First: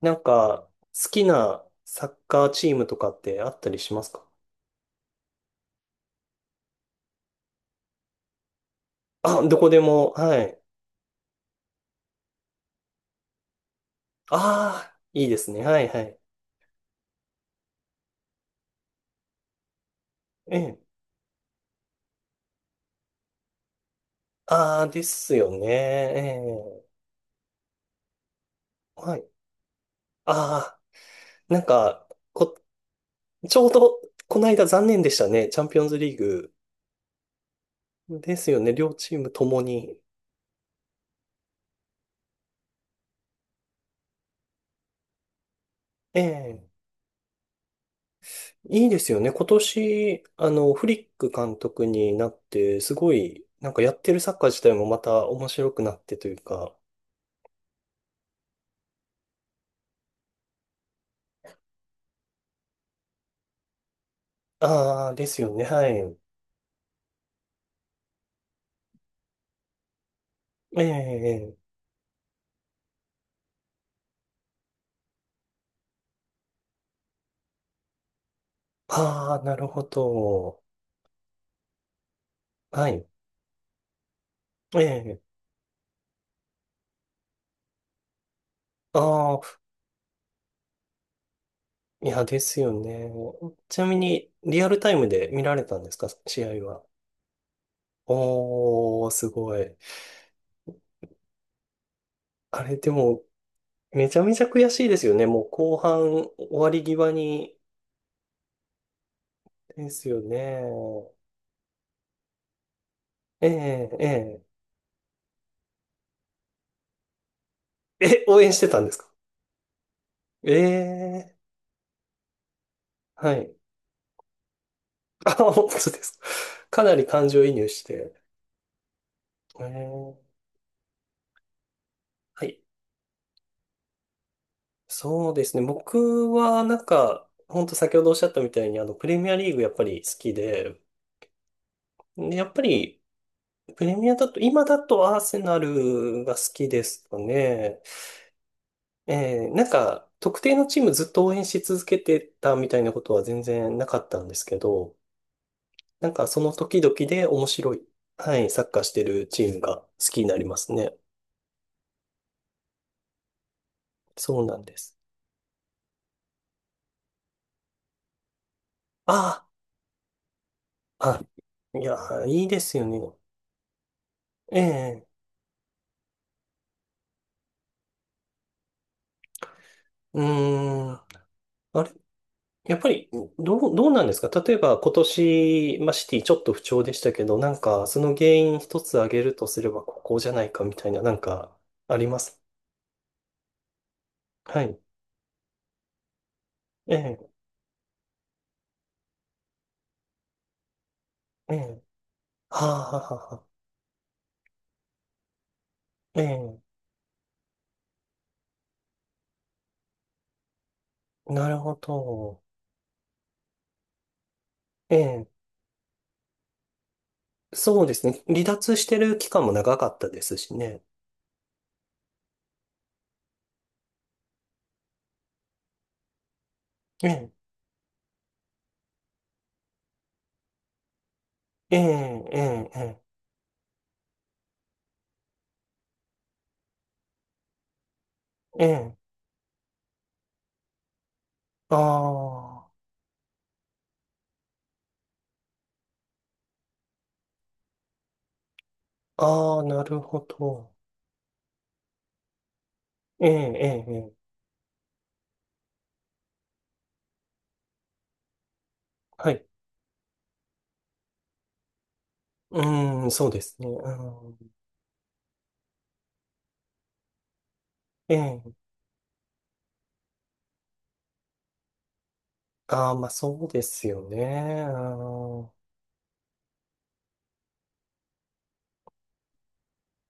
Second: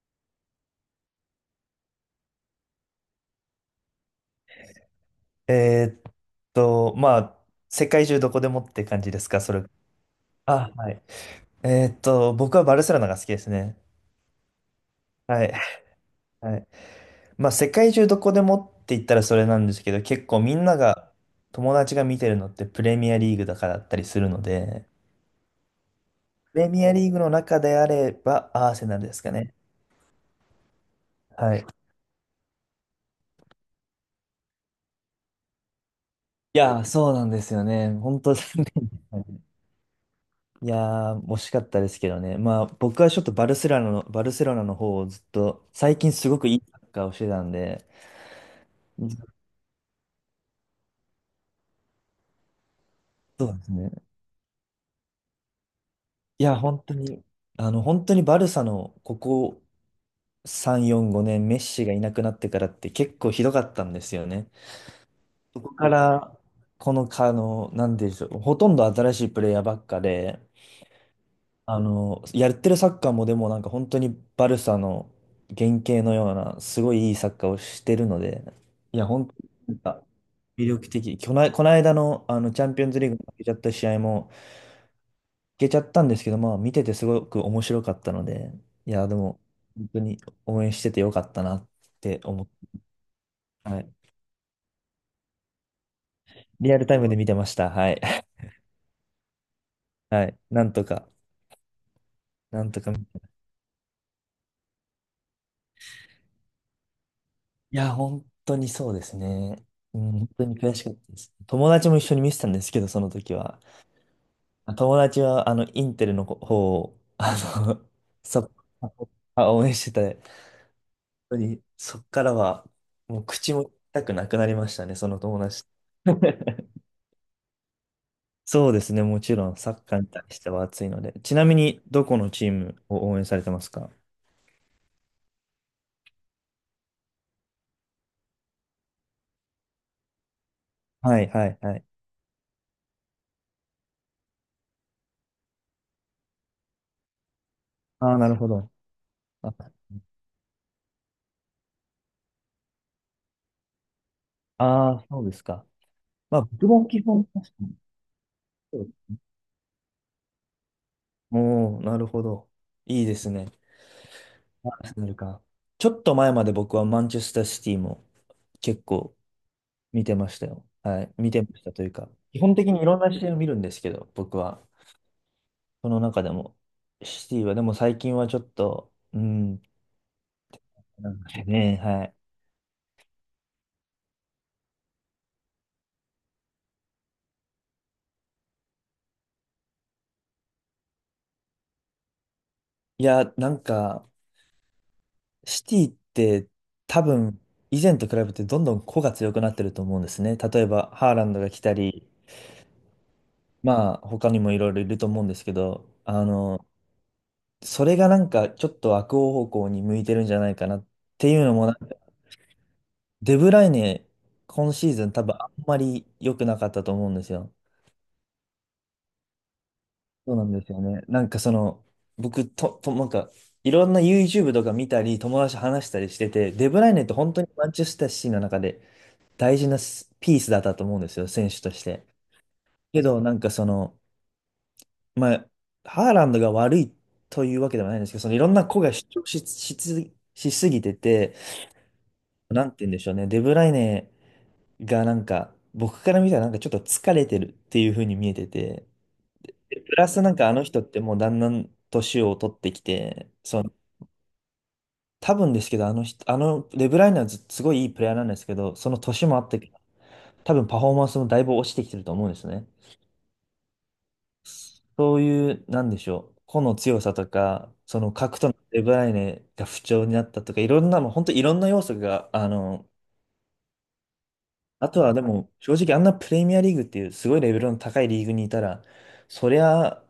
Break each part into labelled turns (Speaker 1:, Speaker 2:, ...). Speaker 1: なんか、好きなサッカーチームとかってあったりしますか？
Speaker 2: えーっまあ、世界中どこでもって感じですか、
Speaker 1: あ、
Speaker 2: そ
Speaker 1: ど
Speaker 2: れ。
Speaker 1: こでも、はい。
Speaker 2: あ、はい。僕はバルセロナが好きですね。
Speaker 1: ああ、いいで
Speaker 2: は
Speaker 1: す
Speaker 2: い。
Speaker 1: ね。はい、はい。
Speaker 2: はい。まあ、世界中どこでもって言ったらそれなんですけど、結構み
Speaker 1: え
Speaker 2: んな
Speaker 1: え。
Speaker 2: が、友達が見てるのってプレミアリーグだからだったりするの
Speaker 1: あ
Speaker 2: で、
Speaker 1: あ、ですよね。え
Speaker 2: プレ
Speaker 1: え。
Speaker 2: ミアリーグの中であればアーセナルで
Speaker 1: は
Speaker 2: す
Speaker 1: い。
Speaker 2: かね。
Speaker 1: ああ、
Speaker 2: は
Speaker 1: なん
Speaker 2: い。
Speaker 1: か、こ、ちょうど、この間残念でしたね。チャンピオンズリーグ。
Speaker 2: いやー、そうなんですよね。本当
Speaker 1: で
Speaker 2: に。
Speaker 1: すよね。両チー ムともに。
Speaker 2: いやー、惜しかったですけどね。まあ、僕はちょっとバルセロナの方をずっと、最近
Speaker 1: え
Speaker 2: すごくいい
Speaker 1: え。
Speaker 2: サッカーをしてたんで、
Speaker 1: いいで
Speaker 2: ず
Speaker 1: すよね。
Speaker 2: っ
Speaker 1: 今年、フリック監督になって、すごい、
Speaker 2: とで
Speaker 1: な
Speaker 2: す
Speaker 1: んか
Speaker 2: ね。
Speaker 1: やってるサッカー自体もまた面白くなってという
Speaker 2: いや、
Speaker 1: か、
Speaker 2: 本当に、本当にバルサのここ3、4、5年、メッシがいなくなってからって結構ひどかったんですよね。
Speaker 1: ああ、ですよ
Speaker 2: そ
Speaker 1: ね。
Speaker 2: こ
Speaker 1: は
Speaker 2: か
Speaker 1: い。
Speaker 2: ら、この、かあの、なんでしょう、ほとんど新しいプレイヤーばっかで、
Speaker 1: ええ、
Speaker 2: やってるサッカーもでもなんか本当にバルサの原型のような、すごいいいサッカーをしてるので、いや、本当
Speaker 1: ああ、
Speaker 2: に
Speaker 1: なる
Speaker 2: なん
Speaker 1: ほ
Speaker 2: か
Speaker 1: ど。
Speaker 2: 魅力的。この間の、あのチャンピオ
Speaker 1: は
Speaker 2: ンズ
Speaker 1: い。
Speaker 2: リーグに負けちゃった試合も負
Speaker 1: ええ、
Speaker 2: けちゃったんですけど、まあ見ててすごく面白かったので、いや、で
Speaker 1: あ
Speaker 2: も
Speaker 1: あ、
Speaker 2: 本当に応援しててよかったなっ
Speaker 1: い
Speaker 2: て
Speaker 1: や、で
Speaker 2: 思っ
Speaker 1: すよ
Speaker 2: て、
Speaker 1: ね。ち
Speaker 2: は
Speaker 1: な
Speaker 2: い。
Speaker 1: みに、リアルタイムで見られたんですか、試合
Speaker 2: リア
Speaker 1: は？
Speaker 2: ルタイムで見てました。はい。
Speaker 1: おー、すごい。
Speaker 2: はい。なんとか、
Speaker 1: あ
Speaker 2: なん
Speaker 1: れ、
Speaker 2: と
Speaker 1: で
Speaker 2: か。
Speaker 1: も、めちゃめちゃ悔しいですよね。もう後半終わり際に。
Speaker 2: いや、本当にそうですね。
Speaker 1: で
Speaker 2: う
Speaker 1: す
Speaker 2: ん、
Speaker 1: よ
Speaker 2: 本当に悔しかっ
Speaker 1: ね。
Speaker 2: たです。友達も一緒に見てたんですけど、その時
Speaker 1: え
Speaker 2: は。
Speaker 1: え、ええ。
Speaker 2: 友達は、インテルの方を、の、
Speaker 1: え、応
Speaker 2: そ、
Speaker 1: 援してたんですか？
Speaker 2: 応援してた。本
Speaker 1: え
Speaker 2: 当
Speaker 1: え、
Speaker 2: に、そっからは、もう
Speaker 1: は
Speaker 2: 口
Speaker 1: い。
Speaker 2: も痛くなくなりましたね、その
Speaker 1: あ、
Speaker 2: 友
Speaker 1: 本
Speaker 2: 達。
Speaker 1: 当ですか？か なり感情移入して。
Speaker 2: そうですね、もちろん、
Speaker 1: え
Speaker 2: サッカーに対
Speaker 1: え、
Speaker 2: しては熱いので。ちなみに、どこの
Speaker 1: は
Speaker 2: チー
Speaker 1: い。
Speaker 2: ムを応援されてますか？
Speaker 1: そうですね。僕はなんか、ほんと先ほどおっしゃったみたいに、プレミアリーグやっぱり好きで、
Speaker 2: はいはいはい。
Speaker 1: でやっぱり、プレミアだと、今だとアーセナルが好きですかね。
Speaker 2: ああ、なるほど。あ
Speaker 1: なんか、特定のチームずっと応援し続けてたみたいなことは全然なかったんですけど、
Speaker 2: あー、そうですか。
Speaker 1: なんか
Speaker 2: ま
Speaker 1: そ
Speaker 2: あ、
Speaker 1: の
Speaker 2: 僕
Speaker 1: 時
Speaker 2: も
Speaker 1: 々
Speaker 2: 基本、
Speaker 1: で面
Speaker 2: 確か
Speaker 1: 白
Speaker 2: に。
Speaker 1: い、はい、サッカーしてるチームが好きになりますね。
Speaker 2: おー、なるほど。いいですね。
Speaker 1: そうなん
Speaker 2: ア
Speaker 1: で
Speaker 2: ー
Speaker 1: す。
Speaker 2: セナルか。ちょっと前まで僕はマンチェスターシティも結構
Speaker 1: あ
Speaker 2: 見てましたよ。はい。
Speaker 1: あ、
Speaker 2: 見てました
Speaker 1: あ、
Speaker 2: と
Speaker 1: い
Speaker 2: いう
Speaker 1: や、
Speaker 2: か、基
Speaker 1: いい
Speaker 2: 本
Speaker 1: で
Speaker 2: 的
Speaker 1: す
Speaker 2: に
Speaker 1: よ
Speaker 2: いろ
Speaker 1: ね。
Speaker 2: んな試合を見るんですけど、僕
Speaker 1: え
Speaker 2: は。
Speaker 1: え、
Speaker 2: その中でも、シティは、でも最近はちょっと、うん、
Speaker 1: うーん。
Speaker 2: なんかね、
Speaker 1: あれ
Speaker 2: はい。
Speaker 1: やっぱり、どうなんですか、例えば今年、まあ、シティちょっと不調でしたけど、なんかその原因一つ挙げるとすればここじゃないかみたいな、なんかあります？
Speaker 2: いや、なんか、
Speaker 1: はい。
Speaker 2: シティって
Speaker 1: え
Speaker 2: 多
Speaker 1: え、
Speaker 2: 分、以前と比べてどんどん個が強くなってると思うんですね。例えば、ハーランドが
Speaker 1: え
Speaker 2: 来た
Speaker 1: え、
Speaker 2: り、
Speaker 1: はあ、はあ、はあは
Speaker 2: まあ、他にもいろいろいると思うんですけど、
Speaker 1: あ、ええ、
Speaker 2: それがなんかちょっと悪方向に向いてるんじゃないかなっていう
Speaker 1: な
Speaker 2: の
Speaker 1: る
Speaker 2: もな
Speaker 1: ほ
Speaker 2: んか、
Speaker 1: ど。
Speaker 2: デブライネ、今シー
Speaker 1: え
Speaker 2: ズン多
Speaker 1: え、
Speaker 2: 分あんまり良くなかったと思うんですよ。
Speaker 1: そうですね。離脱してる期間も長かったで
Speaker 2: そ
Speaker 1: す
Speaker 2: うな
Speaker 1: し
Speaker 2: んですよ
Speaker 1: ね。
Speaker 2: ね。なんかその、僕と、なんか、いろんな YouTube とか見たり、友達と話したりしてて、デブライネ
Speaker 1: え
Speaker 2: って
Speaker 1: え、
Speaker 2: 本当にマンチェスターシティの中で大事なスピースだったと思うんですよ、選手と
Speaker 1: え
Speaker 2: して。
Speaker 1: え、ええ、え
Speaker 2: けど、なんかその、まあ、ハーランドが悪いというわけではないんですけど、そのいろんな子が
Speaker 1: え、え
Speaker 2: 主
Speaker 1: え。
Speaker 2: 張しすぎてて、
Speaker 1: あ
Speaker 2: なんて言うんでしょうね。デブライネがなんか、僕から見たらなんかちょっと疲れてるっていう風に見えてて、
Speaker 1: あ、ああ、な
Speaker 2: プ
Speaker 1: る
Speaker 2: ラ
Speaker 1: ほ
Speaker 2: スなんかあの
Speaker 1: ど。
Speaker 2: 人ってもうだんだん年を取ってき
Speaker 1: ええ、
Speaker 2: て、そ
Speaker 1: え
Speaker 2: の、
Speaker 1: え、ええ。
Speaker 2: 多分ですけど、あの人、デブライネはずすごいいいプレイヤーなんですけど、その年
Speaker 1: は
Speaker 2: もあ
Speaker 1: い。
Speaker 2: って、多分パフォーマンスもだいぶ落ちてきてると思うんです
Speaker 1: う
Speaker 2: ね。
Speaker 1: ーん、そうですね。うん。
Speaker 2: そういう、なんでしょう。個の強さとか、その核
Speaker 1: え
Speaker 2: との
Speaker 1: え。
Speaker 2: デブライネが不調になったとか、いろんなもう、本当いろんな要素が、
Speaker 1: ああ、まあそうですよね。あ
Speaker 2: あとはでも、
Speaker 1: あ、
Speaker 2: 正直あんなプレミアリーグっていうすごいレベルの高いリーグにいたら、そりゃ、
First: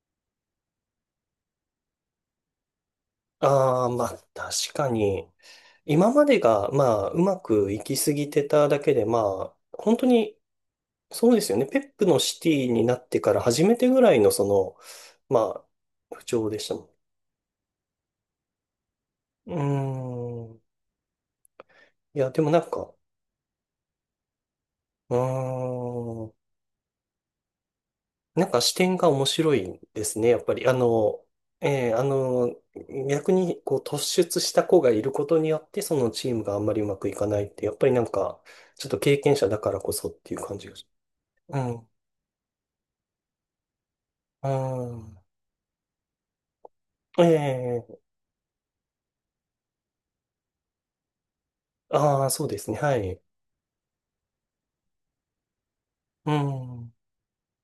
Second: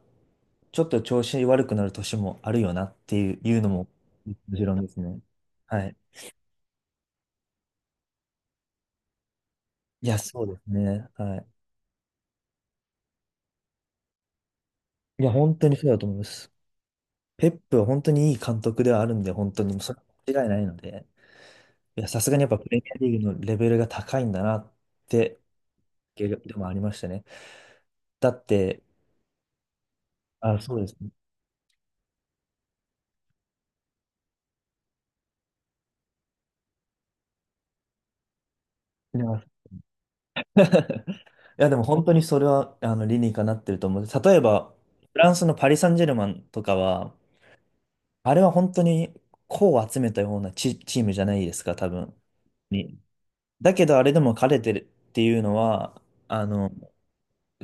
Speaker 2: ちょっと調子悪くなる年もあるよなっていういうの
Speaker 1: ああ
Speaker 2: も、
Speaker 1: まあ
Speaker 2: もち
Speaker 1: 確
Speaker 2: ろん
Speaker 1: か
Speaker 2: ですね。
Speaker 1: に。
Speaker 2: はい。
Speaker 1: 今までが、まあうまくいきすぎてただけで、まあ本当
Speaker 2: いや、
Speaker 1: に
Speaker 2: そうですね。
Speaker 1: そう
Speaker 2: は
Speaker 1: で
Speaker 2: い。
Speaker 1: すよね。ペップのシティになってから初めてぐらいのその、
Speaker 2: いや、本
Speaker 1: ま
Speaker 2: 当にそうだと
Speaker 1: あ
Speaker 2: 思い
Speaker 1: 不
Speaker 2: ま
Speaker 1: 調
Speaker 2: す。
Speaker 1: でしたも
Speaker 2: ペップは本当にいい監督ではあるん
Speaker 1: ん。
Speaker 2: で、本当に、それは間違い
Speaker 1: うー
Speaker 2: な
Speaker 1: ん。
Speaker 2: いので、いや、
Speaker 1: い
Speaker 2: さ
Speaker 1: や、
Speaker 2: すが
Speaker 1: で
Speaker 2: にやっ
Speaker 1: も
Speaker 2: ぱ
Speaker 1: な
Speaker 2: プ
Speaker 1: ん
Speaker 2: レミア
Speaker 1: か、
Speaker 2: リーグのレベルが高いんだなっ
Speaker 1: うー
Speaker 2: て、
Speaker 1: ん。
Speaker 2: でもありましたね。だっ
Speaker 1: なんか視
Speaker 2: て、
Speaker 1: 点が面白いんですね、やっぱ
Speaker 2: あ、
Speaker 1: り。
Speaker 2: そうですね。
Speaker 1: えーあの、逆にこう突出した子がいることによって、そのチームがあんまりうまくいかないって、やっぱりなんか、ちょっと経
Speaker 2: い
Speaker 1: 験
Speaker 2: や
Speaker 1: 者だからこそっていう感じがし。う
Speaker 2: いや、でも
Speaker 1: ん。
Speaker 2: 本当にそれは、理にかなってると思う。例えば、
Speaker 1: あ
Speaker 2: フランスのパリ・サンジェルマンとかは、
Speaker 1: ーええ。
Speaker 2: あれは本当にこを集めたようなチームじゃないですか、多分。
Speaker 1: ああー、そうですね。は
Speaker 2: に
Speaker 1: い。
Speaker 2: だけど、あれでも彼れてるっていうのは、
Speaker 1: う
Speaker 2: あの、
Speaker 1: ん。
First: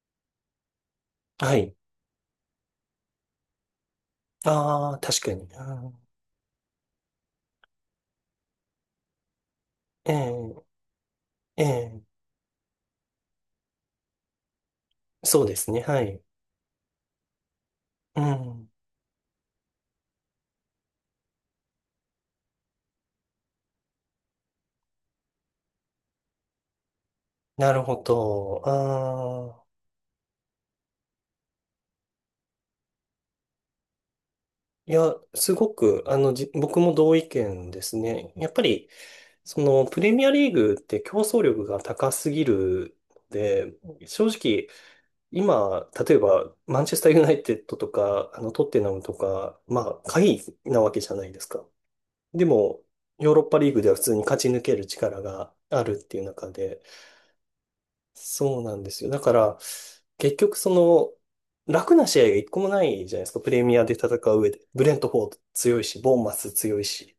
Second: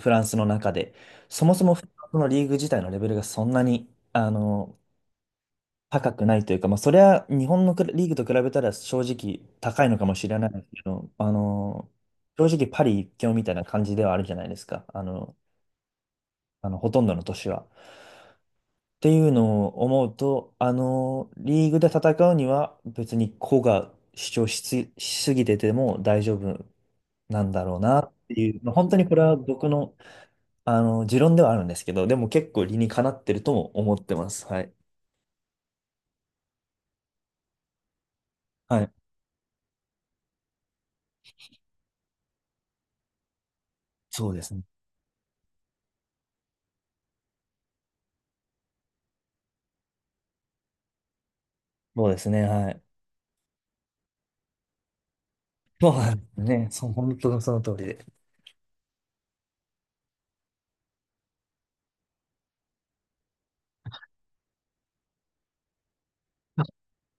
Speaker 2: フランスの中で、そも
Speaker 1: は
Speaker 2: そ
Speaker 1: い。
Speaker 2: もフランスのリーグ自体のレベルがそんなに、
Speaker 1: ああ、確かに。あー
Speaker 2: 高くないというか、まあ、それは日本のクラリーグと比べたら正直高いのか
Speaker 1: え
Speaker 2: もしれないですけど、
Speaker 1: えええ、
Speaker 2: 正直パリ一強みたいな感じではあるじゃないですか、
Speaker 1: そうですね。はい。
Speaker 2: ほとんどの年は。
Speaker 1: うん。
Speaker 2: っていうのを思うと、リーグで戦うには別に個が主張しすぎてても大丈夫なんだ
Speaker 1: な
Speaker 2: ろう
Speaker 1: る
Speaker 2: な
Speaker 1: ほ
Speaker 2: ってい
Speaker 1: ど。
Speaker 2: う、まあ、本当にこれは
Speaker 1: あ
Speaker 2: 僕
Speaker 1: あ。
Speaker 2: の、持論ではあるんですけど、でも結構理にかなってるとも思ってます。はい。
Speaker 1: いや、すごく、僕も同意見ですね。やっぱ
Speaker 2: は
Speaker 1: り、
Speaker 2: い。
Speaker 1: その、プレミアリーグって競争力が高すぎるので、正
Speaker 2: そうですね。
Speaker 1: 直、今、例えば、マンチェスターユナイテッドとか、トッテナムとか、まあ、下位なわけじゃないですか。
Speaker 2: そうですね。
Speaker 1: で
Speaker 2: はい。
Speaker 1: も、ヨーロッパリーグでは普通に勝ち抜ける力があ
Speaker 2: そう
Speaker 1: るっ
Speaker 2: な
Speaker 1: て
Speaker 2: ん
Speaker 1: いう
Speaker 2: です
Speaker 1: 中
Speaker 2: ね。
Speaker 1: で、
Speaker 2: そう、本当にその通りで。
Speaker 1: そうなんですよ。だから、結局その、楽な試合が一個もないじゃないですか。プレミアで戦う上で。ブレントフォード強いし、ボーンマス強いし。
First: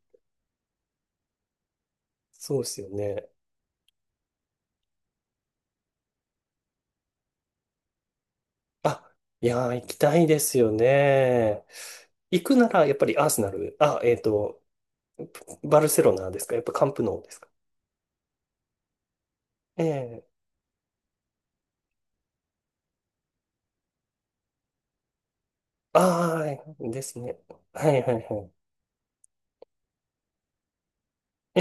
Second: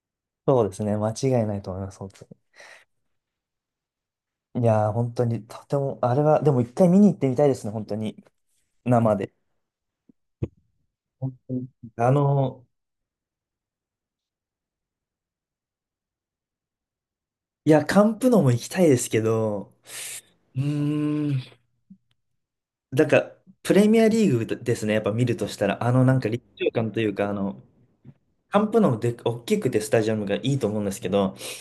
Speaker 2: そうですね。間違いないと思います。本当
Speaker 1: そうですよね。
Speaker 2: に。いやー、本当に、とても、あれは、でも一回見に行ってみたいですね。本当に。
Speaker 1: あ、
Speaker 2: 生で。
Speaker 1: いやー、行きたいですよ
Speaker 2: 本当
Speaker 1: ね。
Speaker 2: に。あ
Speaker 1: 行く
Speaker 2: の、
Speaker 1: なら、やっぱりアーセナル、あ、バルセロナですか？やっぱカンプノーですか？
Speaker 2: いや、カンプノも行きたいですけど、
Speaker 1: ええ。
Speaker 2: うーん。なんか、プレミアリーグですね、やっぱ見るとしたら、なんか
Speaker 1: あ
Speaker 2: 立場
Speaker 1: あー、
Speaker 2: 感と
Speaker 1: で
Speaker 2: いう
Speaker 1: す
Speaker 2: か、
Speaker 1: ね。はいはいは
Speaker 2: カンプノもで、大きくてスタジアムがいいと思うんですけど、
Speaker 1: い。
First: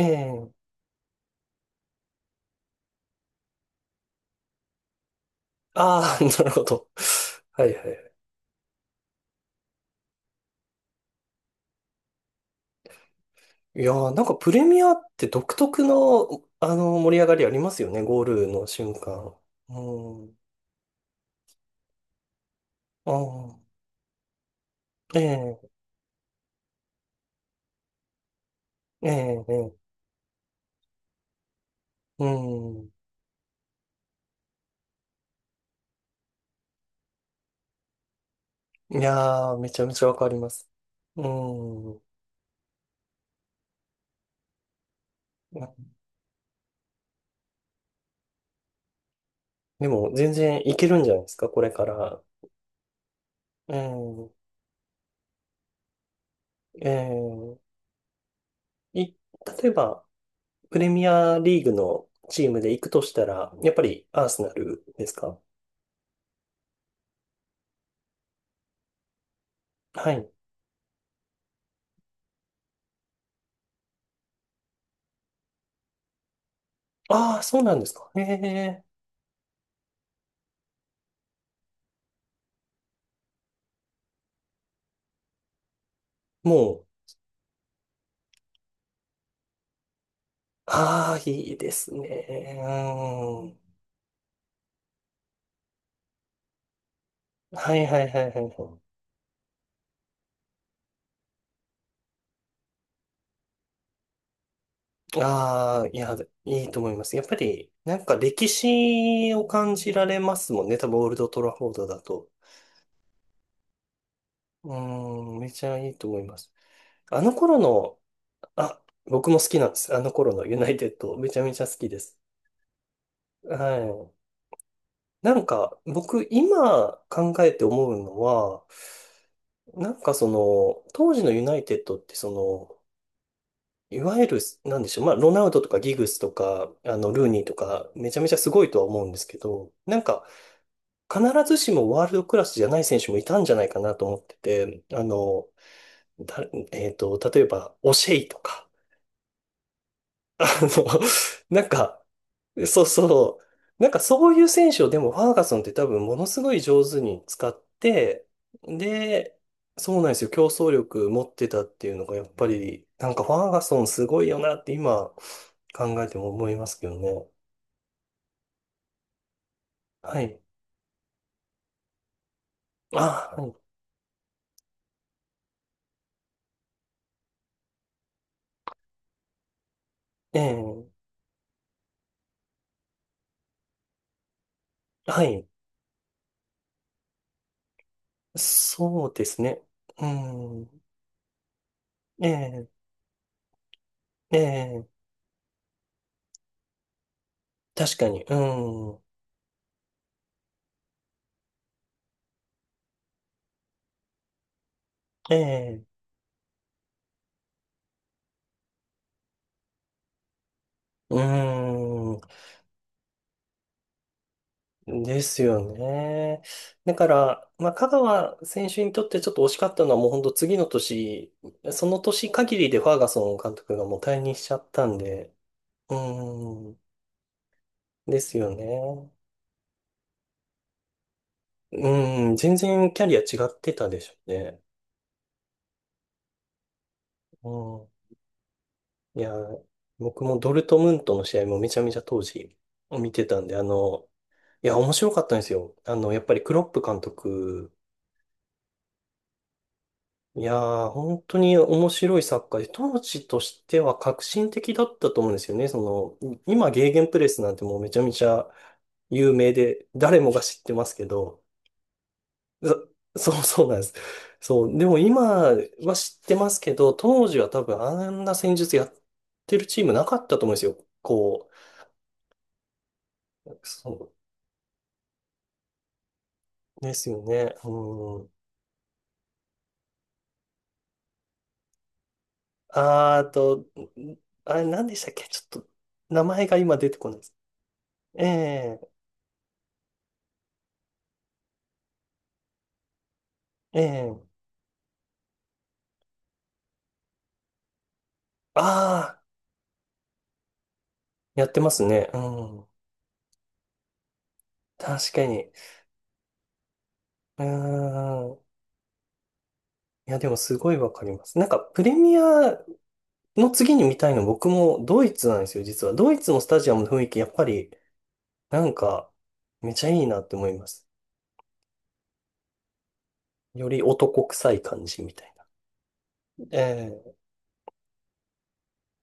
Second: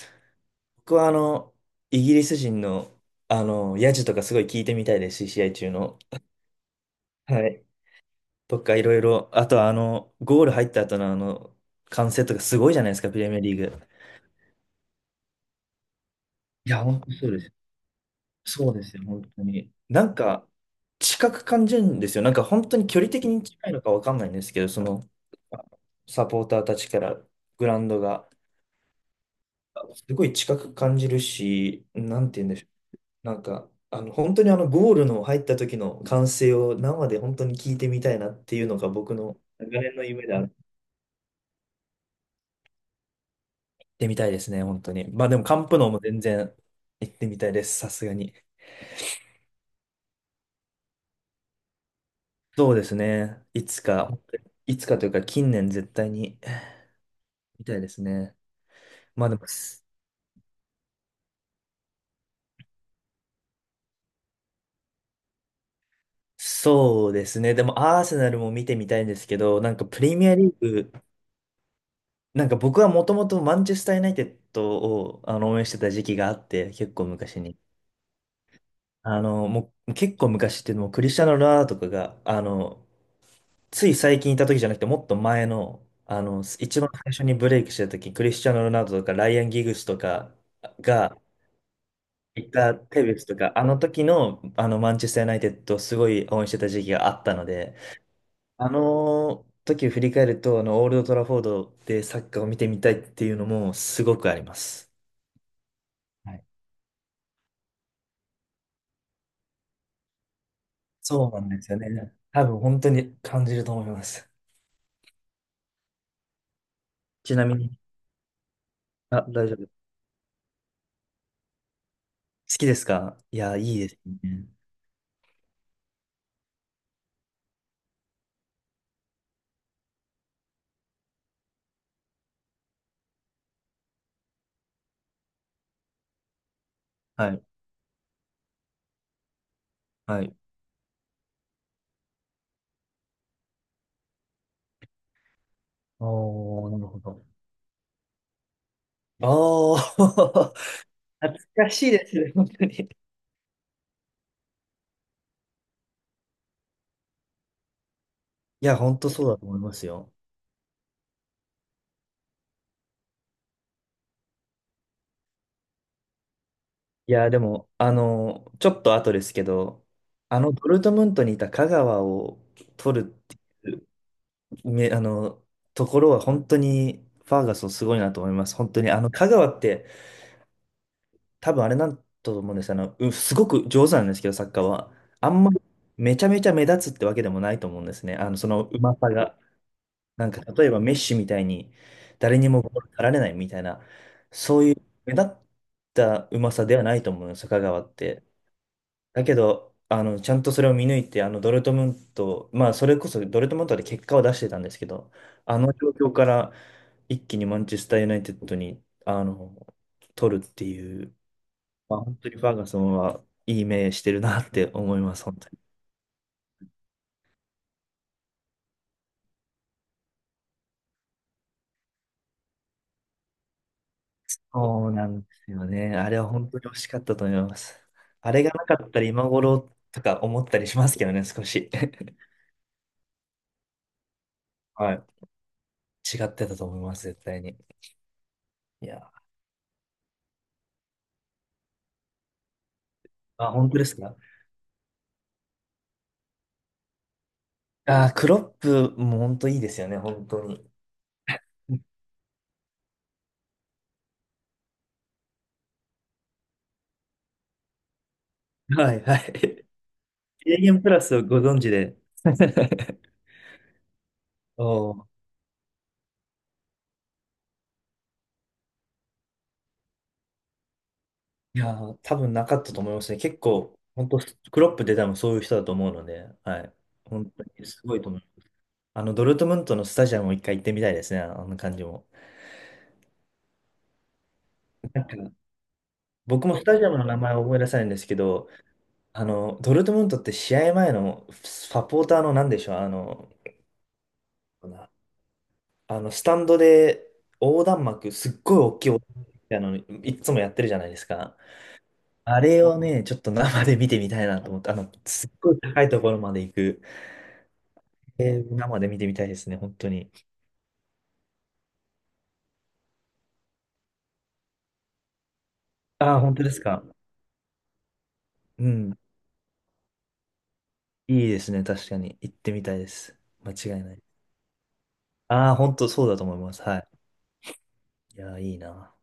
Speaker 1: ええ。
Speaker 2: 僕はイギリス人の、ヤジとかすごい聞いてみたいですし、試合中の。
Speaker 1: ああー、なるほど。
Speaker 2: は
Speaker 1: は
Speaker 2: い。
Speaker 1: いはいはい。
Speaker 2: とか、いろいろ、あとはゴール入った後の歓声とかすごいじゃないですか、プレミアリー
Speaker 1: い
Speaker 2: グ。
Speaker 1: やー、なんかプレミアって独特の、
Speaker 2: いや、本当
Speaker 1: 盛り上
Speaker 2: そう
Speaker 1: が
Speaker 2: で
Speaker 1: りあ
Speaker 2: す。
Speaker 1: りますよね、ゴールの
Speaker 2: そうで
Speaker 1: 瞬
Speaker 2: すよ、本
Speaker 1: 間。
Speaker 2: 当
Speaker 1: う
Speaker 2: に。なん
Speaker 1: ん。
Speaker 2: か、近く感じるんですよ。なんか、本当に距
Speaker 1: あ
Speaker 2: 離的に
Speaker 1: あ、
Speaker 2: 近いのかわかんないんですけど、その、
Speaker 1: ええ、
Speaker 2: サポーターたちからグラウンドが、
Speaker 1: ええ、ええ。
Speaker 2: すごい近く感じるし、な
Speaker 1: う
Speaker 2: んて言うんでしょ
Speaker 1: ん。
Speaker 2: う。なんか、本当にゴールの入った時の歓声を生で本当に聞いてみたいなっていうのが
Speaker 1: い
Speaker 2: 僕の
Speaker 1: やー、めち
Speaker 2: 長
Speaker 1: ゃめ
Speaker 2: 年
Speaker 1: ち
Speaker 2: の
Speaker 1: ゃわ
Speaker 2: 夢
Speaker 1: か
Speaker 2: で
Speaker 1: り
Speaker 2: あ
Speaker 1: ま
Speaker 2: る。行
Speaker 1: す。うん。
Speaker 2: ってみたいですね、本当に。まあでも、カンプノーも全然行ってみたいです、さすがに。
Speaker 1: でも、全然いけるんじゃないですか、これから。
Speaker 2: そうですね。い
Speaker 1: う
Speaker 2: つか、
Speaker 1: ん。
Speaker 2: いつかというか、近年絶対に。
Speaker 1: え
Speaker 2: み
Speaker 1: え。
Speaker 2: たいですね。
Speaker 1: い、
Speaker 2: まあでも、
Speaker 1: 例えば、プレミアリーグのチームで行くとしたら、やっぱりアーセナルですか？
Speaker 2: そうですね。でも、アーセナルも見てみたいんですけど、なんかプ
Speaker 1: は
Speaker 2: レミ
Speaker 1: い。
Speaker 2: アリーグ、なんか僕はもともとマンチェスター・ユナイテッドを応援してた時期があって、結構
Speaker 1: あ
Speaker 2: 昔
Speaker 1: あ、
Speaker 2: に。
Speaker 1: そうなんですか。ええ。
Speaker 2: もう結構昔っていうのも、クリスチャーノ・ロナウドとかが、つい最近いた時じゃなくて、もっと前の、一
Speaker 1: もう、
Speaker 2: 番最初にブレイクしてた時、クリスチャーノ・ロナウドとかライアン・ギグスとかが、
Speaker 1: ああ、いいです
Speaker 2: い
Speaker 1: ね。
Speaker 2: たテベスと
Speaker 1: う
Speaker 2: か、
Speaker 1: ん。
Speaker 2: あの時の、あのマンチェスター・ユナイテッドをすごい応援してた時期があったの
Speaker 1: は
Speaker 2: で、
Speaker 1: いはいはいはい
Speaker 2: あ
Speaker 1: は
Speaker 2: の時を振り返ると、オールド・トラフォードでサッカーを見てみたいっていうのもすごくあります。
Speaker 1: い。ああ、いや、
Speaker 2: はい。
Speaker 1: いいと思います。やっぱり、なんか歴史を感じられますもんね。多分、オールド
Speaker 2: そうな
Speaker 1: ト
Speaker 2: ん
Speaker 1: ラ
Speaker 2: で
Speaker 1: フォ
Speaker 2: す
Speaker 1: ー
Speaker 2: よ
Speaker 1: ドだ
Speaker 2: ね。
Speaker 1: と。
Speaker 2: 多分本当に感じると思います。
Speaker 1: うん、めちゃいいと思います。あの
Speaker 2: ちなみ
Speaker 1: 頃
Speaker 2: に、
Speaker 1: の、あ、
Speaker 2: あ、
Speaker 1: 僕も
Speaker 2: 大
Speaker 1: 好
Speaker 2: 丈
Speaker 1: き
Speaker 2: 夫。
Speaker 1: なん
Speaker 2: 好
Speaker 1: です。あの頃のユナイテッド、めちゃめちゃ好きです。
Speaker 2: きですか。いや、いいです
Speaker 1: は
Speaker 2: ね。
Speaker 1: い。なんか、僕、今考えて思うのは、なんかその、当時のユナイテッドってその、いわゆる、なんでしょう。まあ、ロナウドとかギグスとか、ルー
Speaker 2: は
Speaker 1: ニ
Speaker 2: い。
Speaker 1: ーとか、めちゃめちゃすごいとは思うんですけど、なん
Speaker 2: は
Speaker 1: か、
Speaker 2: い。
Speaker 1: 必ずしもワールドクラスじゃない選手もいたんじゃないかなと思ってて、だ、
Speaker 2: おー、なるほど。
Speaker 1: 例えば、オシェイとか、
Speaker 2: ああ、
Speaker 1: あの、
Speaker 2: 懐
Speaker 1: なん
Speaker 2: かしい
Speaker 1: か、
Speaker 2: ですね、本当
Speaker 1: そう
Speaker 2: に。
Speaker 1: そう、なんかそういう選手をでもファーガソンって多分ものすごい上手に使って、
Speaker 2: いや、本当そうだ
Speaker 1: で、
Speaker 2: と思います
Speaker 1: そうな
Speaker 2: よ。
Speaker 1: んですよ。競争力持ってたっていうのがやっぱり、なんかファーガソンすごいよなって今考えても思いますけど
Speaker 2: い
Speaker 1: ね。
Speaker 2: や、でも、ちょっと後ですけど、
Speaker 1: はい。
Speaker 2: ドルトムントにいた香川を取る、
Speaker 1: あ、は
Speaker 2: め、あの、ところは本当にファーガソンすごいなと思います。本当に、香川って
Speaker 1: い。ええ、
Speaker 2: 多分あれなんだと思うんです。すごく上手なんですけど、サッカーは。
Speaker 1: は
Speaker 2: あん
Speaker 1: い。
Speaker 2: まりめちゃめちゃ目立つってわけでもないと思うんですね。そのうま
Speaker 1: そ
Speaker 2: さ
Speaker 1: うで
Speaker 2: が。
Speaker 1: すね。う
Speaker 2: なんか、例えば
Speaker 1: ん。
Speaker 2: メッシみたいに
Speaker 1: え
Speaker 2: 誰にも
Speaker 1: え、
Speaker 2: ボール取られないみたいな、
Speaker 1: え
Speaker 2: そういう
Speaker 1: え、
Speaker 2: 目立ったうまさではないと思うんですよ、香川っ
Speaker 1: 確かに。
Speaker 2: て。
Speaker 1: うん。
Speaker 2: だけど、ちゃんとそれを見抜いて、ドルトムント、まあ、それこそドルトムントで結果を出してたんですけど、
Speaker 1: え
Speaker 2: あの
Speaker 1: え、
Speaker 2: 状況から一気にマンチェスター・ユナイテッドに、取るっていう、
Speaker 1: う
Speaker 2: まあ、本
Speaker 1: ん。
Speaker 2: 当にファーガソンはいい目してるなって思いま
Speaker 1: で
Speaker 2: す、本
Speaker 1: す
Speaker 2: 当に。
Speaker 1: よね。だから、まあ、香川選手にとってちょっと惜しかったのはもう本当次の年、その年限りでファーガソン監督がもう退任しちゃった
Speaker 2: そう
Speaker 1: ん
Speaker 2: なんで
Speaker 1: で、
Speaker 2: すよ
Speaker 1: う
Speaker 2: ね。あれは本当に惜
Speaker 1: ん。
Speaker 2: しかったと思います。
Speaker 1: で
Speaker 2: あ
Speaker 1: す
Speaker 2: れが
Speaker 1: よ
Speaker 2: なかったら
Speaker 1: ね。
Speaker 2: 今頃とか思ったりしますけどね、少し。
Speaker 1: うん。全然キャリア違ってたでしょうね。
Speaker 2: はい。違ってたと思います、絶対
Speaker 1: う
Speaker 2: に。
Speaker 1: ん。
Speaker 2: いや、
Speaker 1: いやー、僕もドルトムントの試合もめちゃめちゃ当時見てたん
Speaker 2: あ、
Speaker 1: で、
Speaker 2: 本当ですか。
Speaker 1: いや、面白かったんですよ。やっぱりクロップ監督、
Speaker 2: ああ、クロップも本当いいですよね、本
Speaker 1: い
Speaker 2: 当
Speaker 1: や
Speaker 2: に。
Speaker 1: ー、本当に面白いサッカーで、当時としては革新的だったと思うんですよね。その、今、ゲーゲンプレスなんてもうめちゃめちゃ
Speaker 2: はいは
Speaker 1: 有名
Speaker 2: い。
Speaker 1: で、誰もが知っ
Speaker 2: a
Speaker 1: て
Speaker 2: m
Speaker 1: ま
Speaker 2: プ
Speaker 1: す
Speaker 2: ラ
Speaker 1: け
Speaker 2: スをご
Speaker 1: ど、
Speaker 2: 存知で。
Speaker 1: そ そうそうなんです。
Speaker 2: お
Speaker 1: そう、でも
Speaker 2: ー、
Speaker 1: 今は知ってますけど、当時は多分あんな戦術やってるチームなかったと思うんですよ。こ
Speaker 2: いやー、多分なかったと思いますね。結
Speaker 1: う、
Speaker 2: 構、本
Speaker 1: そ
Speaker 2: 当クロップで多分そういう人だと思うので、はい。
Speaker 1: ですよ
Speaker 2: 本当
Speaker 1: ね。
Speaker 2: にすごいと
Speaker 1: う
Speaker 2: 思う。
Speaker 1: ん。
Speaker 2: ドルトムントのスタジアムを一回行ってみたいですね、あの感じも。
Speaker 1: あーと、んあれ何で
Speaker 2: な
Speaker 1: し
Speaker 2: ん
Speaker 1: たっ
Speaker 2: か、
Speaker 1: け、ちょっと名前
Speaker 2: 僕
Speaker 1: が
Speaker 2: もス
Speaker 1: 今
Speaker 2: タジ
Speaker 1: 出
Speaker 2: ア
Speaker 1: て
Speaker 2: ムの
Speaker 1: こな
Speaker 2: 名
Speaker 1: いです。
Speaker 2: 前を思い出さないんですけ
Speaker 1: え
Speaker 2: ど、
Speaker 1: え
Speaker 2: ドルトムントって試合前のサポーターの何でしょう、
Speaker 1: ええ。
Speaker 2: スタンドで横断幕、すっごい大きい横
Speaker 1: ああ
Speaker 2: 断幕みたいなの、いつもやってるじゃないですか。
Speaker 1: ー、やってますね。う
Speaker 2: あれ
Speaker 1: ん。
Speaker 2: をね、ちょっと生で見てみたいなと思って、
Speaker 1: 確か
Speaker 2: すっ
Speaker 1: に。
Speaker 2: ごい高いところまで行く。
Speaker 1: うん。
Speaker 2: 生で見てみたいですね、本当
Speaker 1: い
Speaker 2: に。
Speaker 1: や、でもすごいわかります。なんか、プレミアの次に見たいの僕もドイツなんですよ、実は。ド
Speaker 2: あ
Speaker 1: イ
Speaker 2: あ、
Speaker 1: ツ
Speaker 2: 本
Speaker 1: の
Speaker 2: 当
Speaker 1: ス
Speaker 2: で
Speaker 1: タ
Speaker 2: す
Speaker 1: ジアム
Speaker 2: か。
Speaker 1: の雰囲気、やっぱり、な
Speaker 2: う
Speaker 1: ん
Speaker 2: ん。
Speaker 1: か、めちゃいいなって思います。
Speaker 2: いいですね、確かに。行ってみたいです。間
Speaker 1: より
Speaker 2: 違いない。
Speaker 1: 男臭い感じみたいな。
Speaker 2: ああ、本当そうだと思います。はい。
Speaker 1: ええ。
Speaker 2: いやー、いいな。